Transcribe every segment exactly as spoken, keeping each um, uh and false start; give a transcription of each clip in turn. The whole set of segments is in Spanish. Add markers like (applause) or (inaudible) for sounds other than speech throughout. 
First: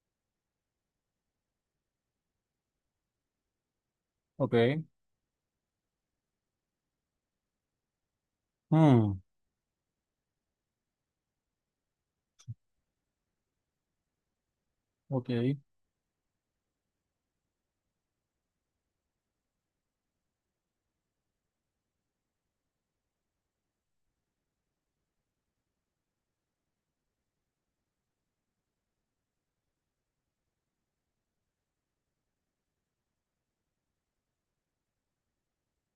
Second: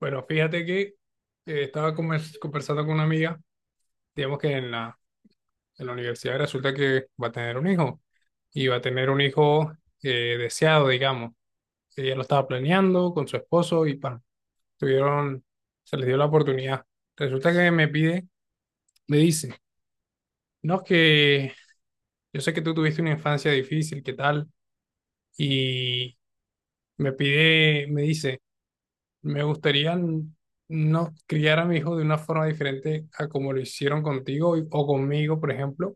Bueno, fíjate que eh, estaba convers- conversando con una amiga, digamos que en Ok. la, en la universidad. Resulta que va a tener un hijo y va a tener un Mm, hijo eh, deseado, digamos. Ella lo estaba planeando con su esposo y pa, tuvieron, ok. se les dio la oportunidad. Resulta que me pide, me dice, no, es que yo sé que tú tuviste una infancia difícil, ¿qué tal? Y me pide, me dice, me gustaría n- no criar a mi hijo de una forma diferente a como lo hicieron contigo y- o conmigo, por ejemplo.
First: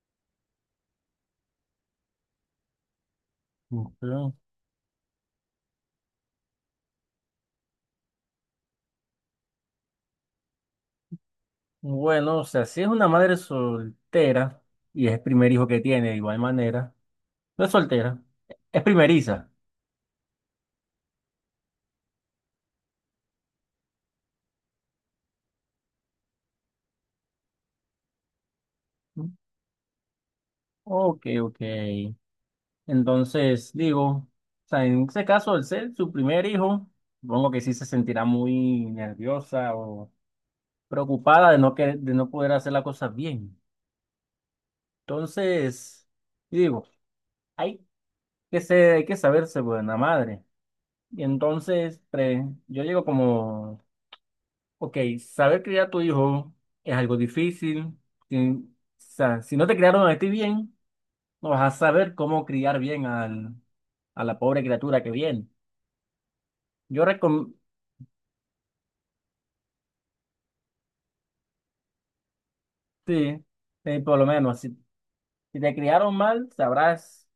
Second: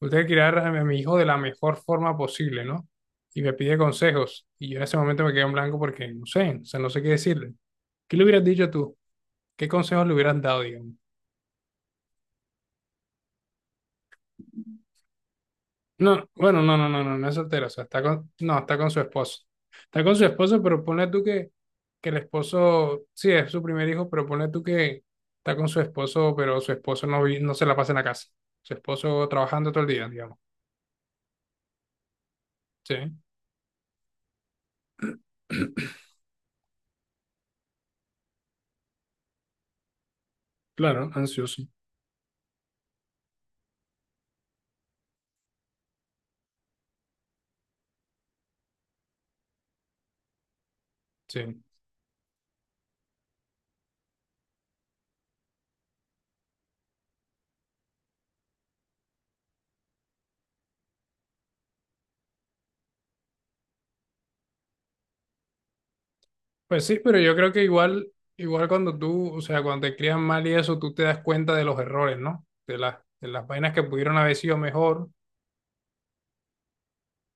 Me gustaría criar a mi a mi hijo de la mejor forma posible, ¿no? Y me pide Ok. consejos. Y yo en ese momento me quedé en blanco porque no sé, o sea, no sé qué decirle. ¿Qué le hubieras dicho tú? ¿Qué consejos le hubieras dado, digamos? Bueno, o sea, si es una madre soltera y es el primer hijo que tiene, de No, igual bueno, no, no, manera, no, no, no es no soltera, o es sea, está soltera, con, no, está es con su esposo. primeriza. Está con su esposo, pero ponle tú que, que el esposo, sí, es su primer hijo, pero ponle tú que está con su esposo, pero su esposo no, vi- no se la pasa en la casa. Su esposo trabajando todo el día, digamos. Ok, ok. Sí, Entonces, digo, o sea, en ese caso, al ser (clears throat) su primer hijo, supongo que sí se sentirá muy nerviosa o claro, preocupada de ansioso. no, que, de no poder hacer las cosas bien. Entonces, digo, hay que ser, hay que saberse buena madre. Y Sí. entonces, pre- yo llego como, ok, saber criar a tu hijo es algo difícil. Si, o sea, si no te criaron a ti bien, no vas a saber cómo criar bien al, a la pobre criatura que viene. Pues sí, Yo pero yo creo recomiendo, que igual, igual cuando tú, o sea, cuando te crían mal y eso, tú te das cuenta de los errores, ¿no? De las, de sí, las vainas que sí, pudieron por lo haber sido menos, si, mejor, si te criaron mal, sabrás,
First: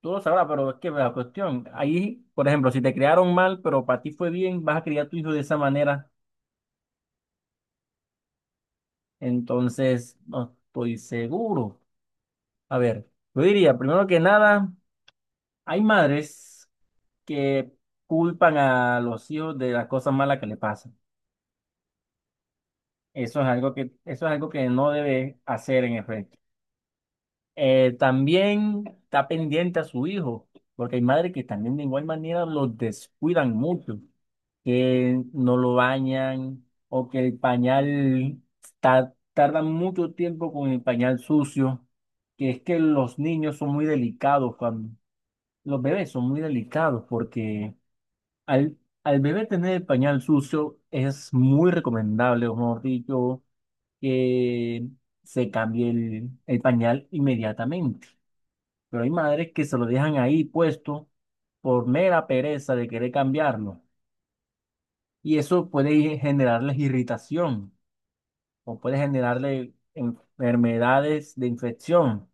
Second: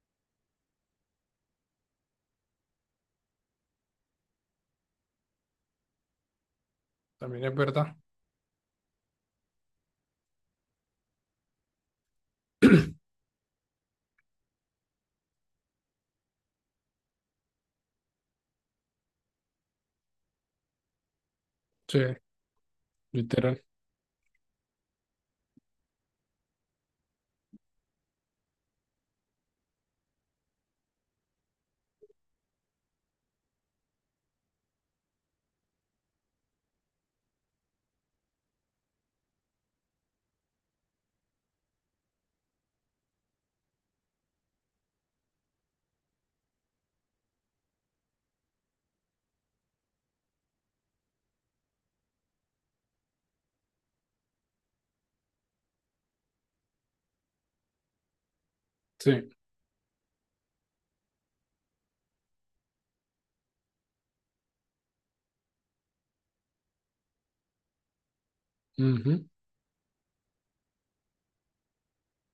tú lo sabrás, pero es que la cuestión, ahí, por ejemplo, si te criaron mal, pero para ti fue bien, vas a criar a tu hijo de esa manera, también es verdad. entonces no estoy seguro. A ver, yo diría, primero que nada, hay madres que culpan a los hijos de las cosas malas que le pasan. Sí, Eso es literal. algo que, eso es algo que no debe hacer en efecto. Eh, también está pendiente a su hijo, porque hay madres que también de igual manera los descuidan mucho, que no lo bañan o que el pañal ta- tardan mucho tiempo con el pañal sucio, que es que los niños son muy delicados cuando los bebés son muy delicados porque al, al bebé tener el pañal sucio, es muy recomendable, o mejor dicho, que se cambie el, el pañal inmediatamente. Pero hay Sí. madres que se lo dejan ahí puesto por mera pereza de querer cambiarlo. Y eso puede generarles irritación o puede Ujú. generarle enfermedades de infección.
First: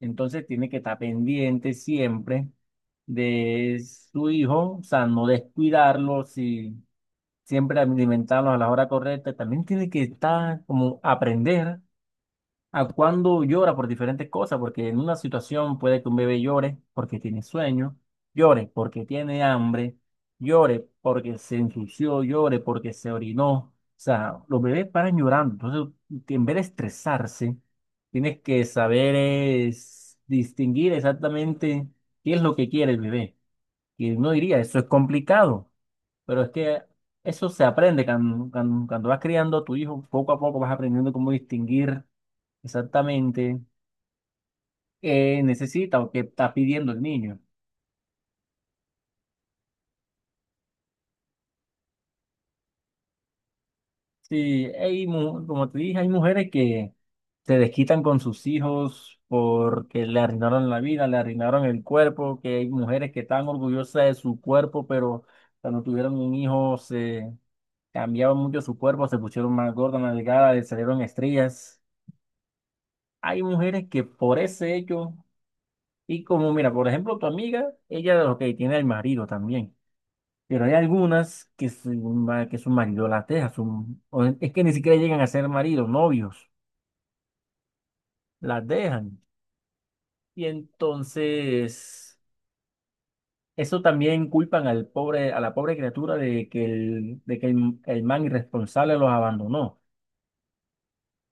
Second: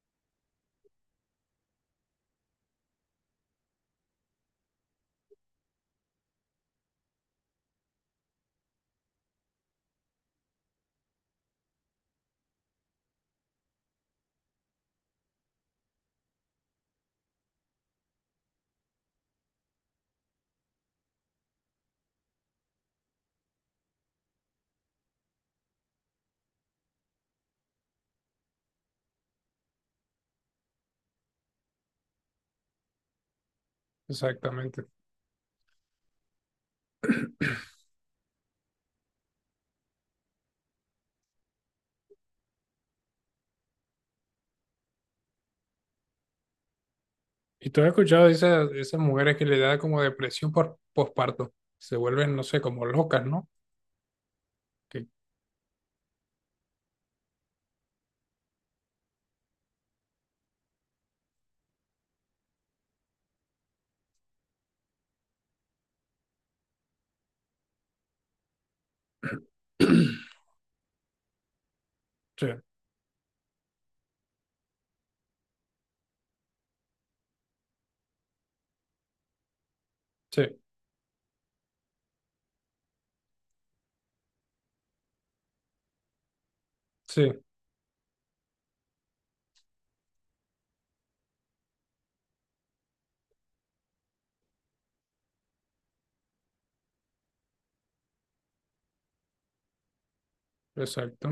Entonces tiene que estar pendiente siempre de su hijo, o sea, no descuidarlo si siempre alimentarlos a la hora correcta, también tiene que estar como aprender a cuándo llora por diferentes cosas, porque en una situación puede que un bebé llore porque tiene sueño, llore porque tiene hambre, llore porque se ensució, llore porque se orinó. O sea, los bebés paran llorando, entonces en vez de estresarse, tienes que saber es distinguir exactamente qué es lo que quiere el bebé. Y uno diría, eso es Exactamente. complicado. Pero es que eso se aprende cuando, cuando, cuando vas criando a tu hijo, poco a poco vas aprendiendo cómo distinguir exactamente qué necesita o qué está pidiendo el niño. ¿Y tú has escuchado de esas, de esas mujeres que le da como depresión por posparto? Se vuelven, no sé, como locas, ¿no? Sí, Que- hay, mu- como te dije, hay mujeres que se desquitan con sus hijos porque le arruinaron la vida, le arruinaron el cuerpo, que hay mujeres que están orgullosas de su cuerpo, pero cuando tuvieron un hijo se cambiaban mucho su cuerpo, se pusieron más gorda más (clears throat) delgada le salieron estrellas. Sí, Hay mujeres que por ese hecho y como, mira, por ejemplo, tu amiga, ella, ok, tiene el marido también, sí, pero hay algunas que su, ma- que su marido las deja, su- o es que ni siquiera llegan a ser maridos, novios, sí, las dejan. Y entonces, eso también culpan al pobre, a la pobre criatura de que el, de que el, el man irresponsable los abandonó. exacto.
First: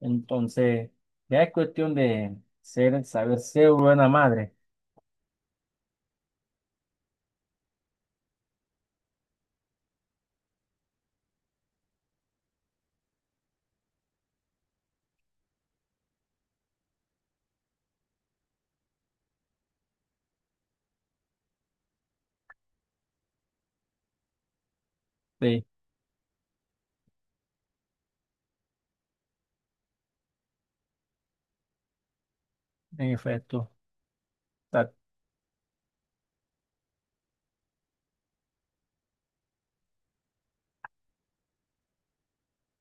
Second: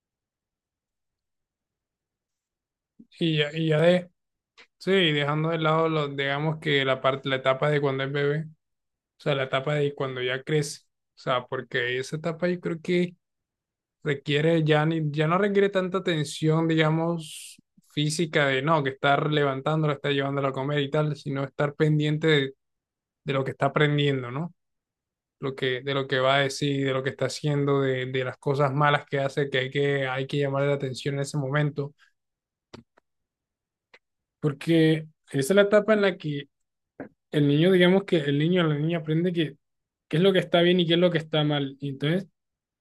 Entonces, ya es cuestión de ser, Y saber ya, y ser ya buena de, madre. sí, dejando de lado, los, digamos que la parte, la etapa de cuando es bebé, o sea, la etapa de cuando ya crece, o sea, porque esa etapa yo creo que requiere, ya, ni, ya no requiere tanta atención, digamos, física de, no, que estar levantándolo, estar llevándolo a comer y tal, sino estar pendiente de de lo que está aprendiendo, ¿no? Lo Sí, que, de lo que va a decir, de lo que está haciendo, de, de las cosas malas que hace, que hay que, hay que llamar la atención en ese momento, en efecto. porque esa es la etapa en la que el niño, digamos que el niño o la niña aprende que qué es lo que está bien y qué es lo que está mal. Y entonces,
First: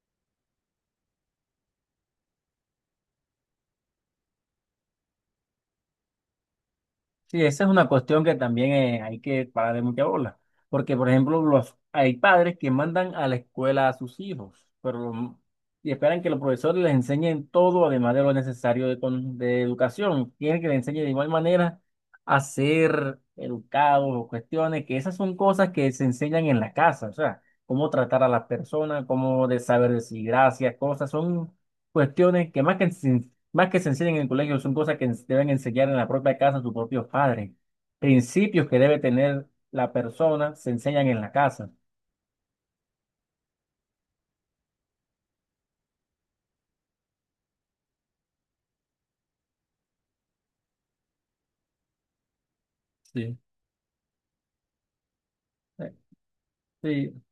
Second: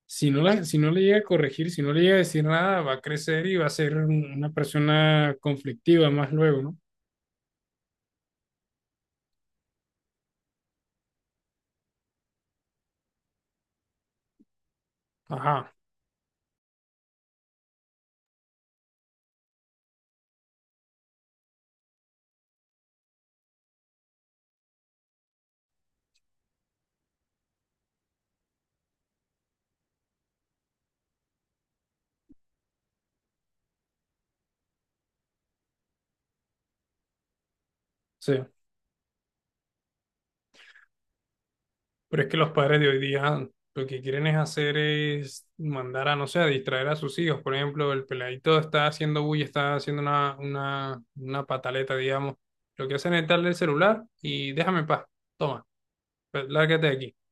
si no, la, si no le llega a corregir, si no le llega a decir nada, va a crecer y va a ser un- una persona conflictiva más luego, ¿no? Sí, esa es una cuestión que también eh, hay que parar de mucha bola, porque por ejemplo los, hay padres que mandan a la escuela a sus hijos, pero lo- Ajá, y esperan que los profesores les enseñen todo, además de lo necesario de, con- de educación. Quieren que les enseñe de igual manera a ser educados o cuestiones, que esas son cosas que se enseñan en la casa, o sea, cómo tratar a las personas, cómo de saber decir gracias, cosas, son cuestiones que más que se más que se enseñan en el colegio, son cosas que ens- deben enseñar en la propia casa a sus propios padres. sí. Principios que debe tener la persona se enseñan en la casa. Pero es que los padres de hoy día lo que quieren es hacer es mandar a, no sé, a distraer a sus hijos. Por ejemplo, el peladito está haciendo bulla, está haciendo una, una, una pataleta, digamos. Lo que hacen es Sí, darle el celular y déjame en paz. Toma, eh, pues, lárgate de aquí. sí,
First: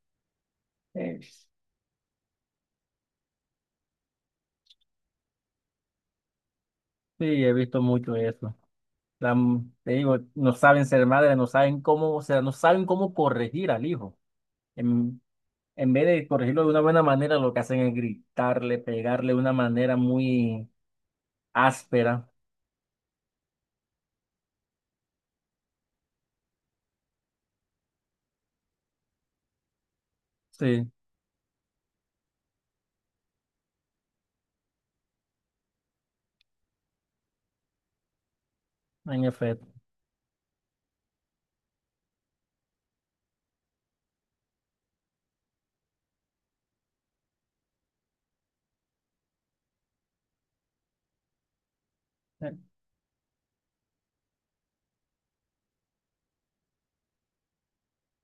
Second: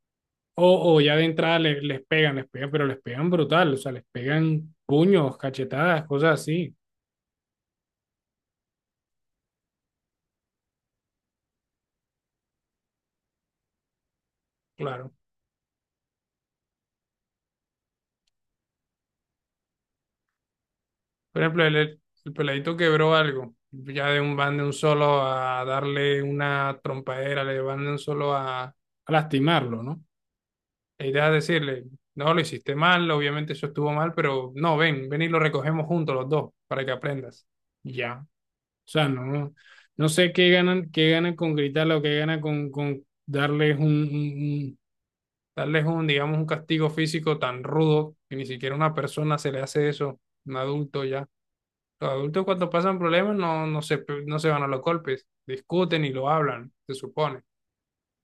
O, o ya eh, de sí, entrada le- les pegan, les pegan, pero les pegan brutal, o sea, les pegan puños, cachetadas, cosas así. he visto mucho eso. La m- te digo, no saben ser madres, no saben cómo, o sea, no saben cómo corregir al hijo. Claro. En, en vez de corregirlo de una buena manera, lo que hacen es gritarle, pegarle de una manera muy Por ejemplo, el, áspera. el peladito quebró algo. Ya de un van de un solo a darle una trompadera, le van de un solo a, a lastimarlo, ¿no? Sí, La idea es decirle, no, lo hiciste mal, obviamente eso estuvo mal, pero no, ven, ven y lo recogemos juntos los dos para que aprendas. Y ya. O sea, no, en no, efecto. no sé qué ganan, qué ganan con gritarle o qué ganan con, con darles un, un- un- darles un, digamos, un castigo físico tan rudo que ni siquiera a una persona se le hace eso, un adulto ya. Los adultos Eh, cuando pasan problemas no, no se, pe- no se van a los golpes, discuten y lo hablan, se supone.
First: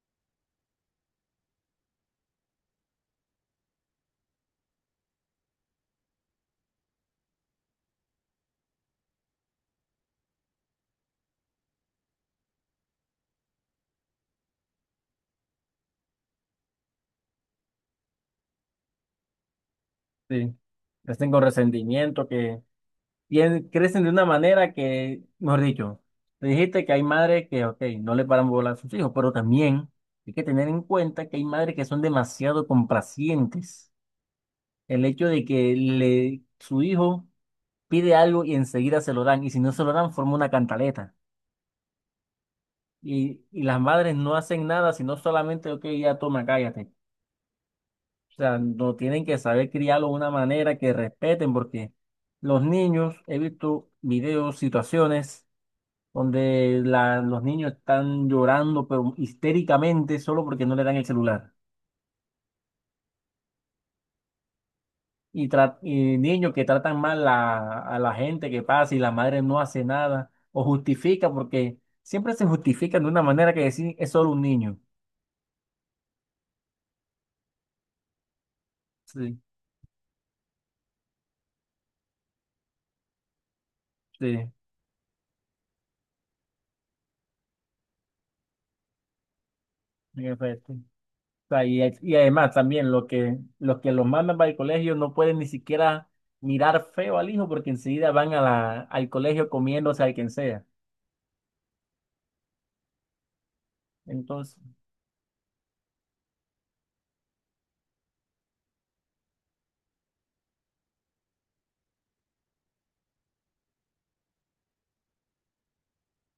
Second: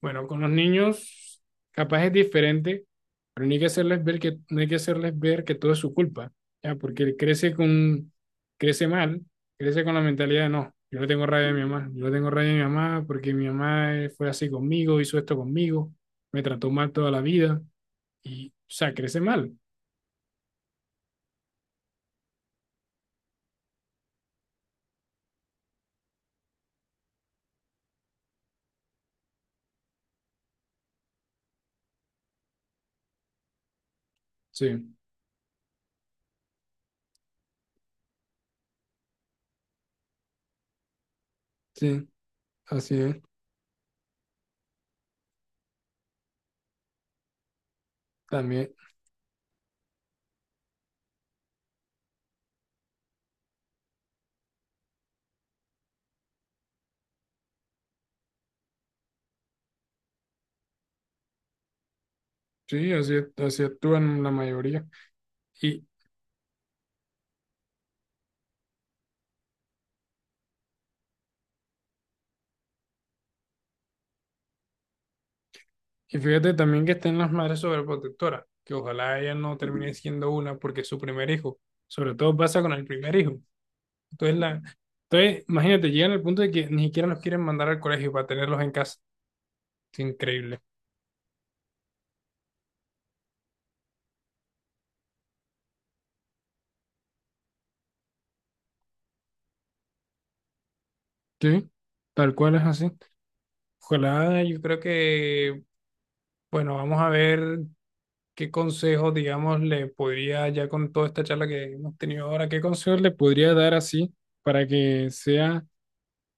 Bueno, con los niños capaz es diferente, pero no hay que hacerles ver que, no hay que hacerles ver que todo es su culpa, ya, porque él crece con, crece mal, crece con la mentalidad de no, yo le tengo rabia a mi mamá, yo le tengo rabia a mi mamá porque mi mamá eh, fue así conmigo, hizo esto conmigo, me trató mal toda la vida, y, o sea, crece mal, Sí. Estén con resentimiento, que tien- crecen de una manera que, mejor dicho, te dijiste que hay madres que, ok, no le paran bola a sus hijos, pero también hay que tener en cuenta que hay madres que son demasiado complacientes. sí. El hecho de que le, su hijo pide algo y enseguida se lo dan, y si no se lo dan, forma una cantaleta. Sí, así es. Y, y las madres no hacen nada, sino solamente, ok, ya toma, cállate. O sea, También. no tienen que saber criarlo de una manera que respeten, porque los niños, he visto videos, situaciones donde la- los niños están llorando, pero histéricamente, solo porque no le dan el celular. Sí, así, así actúan la mayoría. Y, tra- Y, y niños que tratan mal a, a la gente que pasa y la madre no hace nada, o justifica, porque siempre se justifican de una manera que decir, es solo un niño. y fíjate también que están las madres sobreprotectoras, que ojalá ella Sí, no termine siendo una porque es su primer hijo. Sobre todo pasa con el primer hijo. Entonces, sí, la, entonces imagínate, llegan al punto de que ni siquiera los quieren mandar al colegio para tenerlos en casa. Es en increíble. efecto. O sea, y, y además también los que, los que los mandan para el colegio no pueden ni siquiera mirar feo al hijo porque enseguida van a la, al colegio comiéndose al quien sea. Sí, tal cual es así. Ojalá, Entonces, yo creo que, bueno, vamos a ver qué consejos, digamos, le podría, ya con toda esta charla que hemos tenido ahora, qué consejos le podría dar así para que sea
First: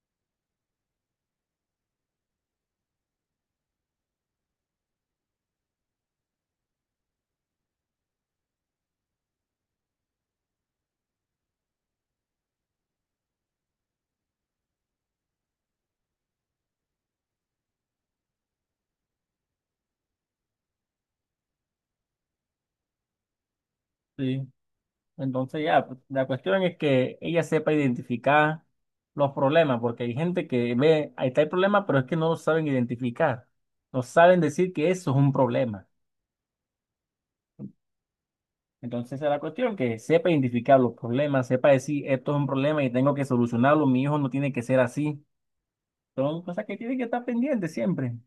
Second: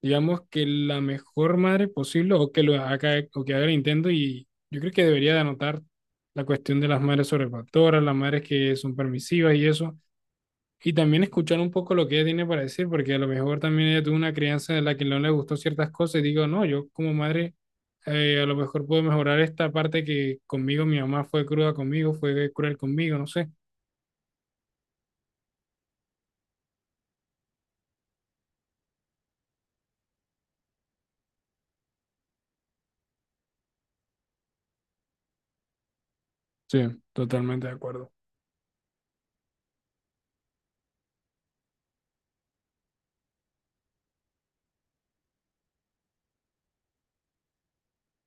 digamos que la mejor madre posible o que lo haga o que haga el intento, y yo creo que debería de anotar la cuestión de las madres sobrefactoras, las madres que son permisivas y eso, y también escuchar un poco lo que ella tiene para decir, porque a lo mejor también ella tuvo una crianza de la que no le gustó ciertas cosas y digo, no, yo como madre eh, a lo mejor puedo mejorar esta parte que conmigo mi mamá fue cruda conmigo, fue cruel conmigo, no sé. sí. Entonces ya, pues, la cuestión es que ella sepa identificar los problemas, porque hay gente que ve, ahí está el problema, pero es que no lo saben identificar, no saben decir que eso es un problema. Sí, totalmente de acuerdo. Entonces esa es la cuestión, que sepa identificar los problemas, sepa decir, esto es un problema y tengo que solucionarlo, mi hijo no tiene que ser así. Son cosas que tienen que estar pendientes siempre.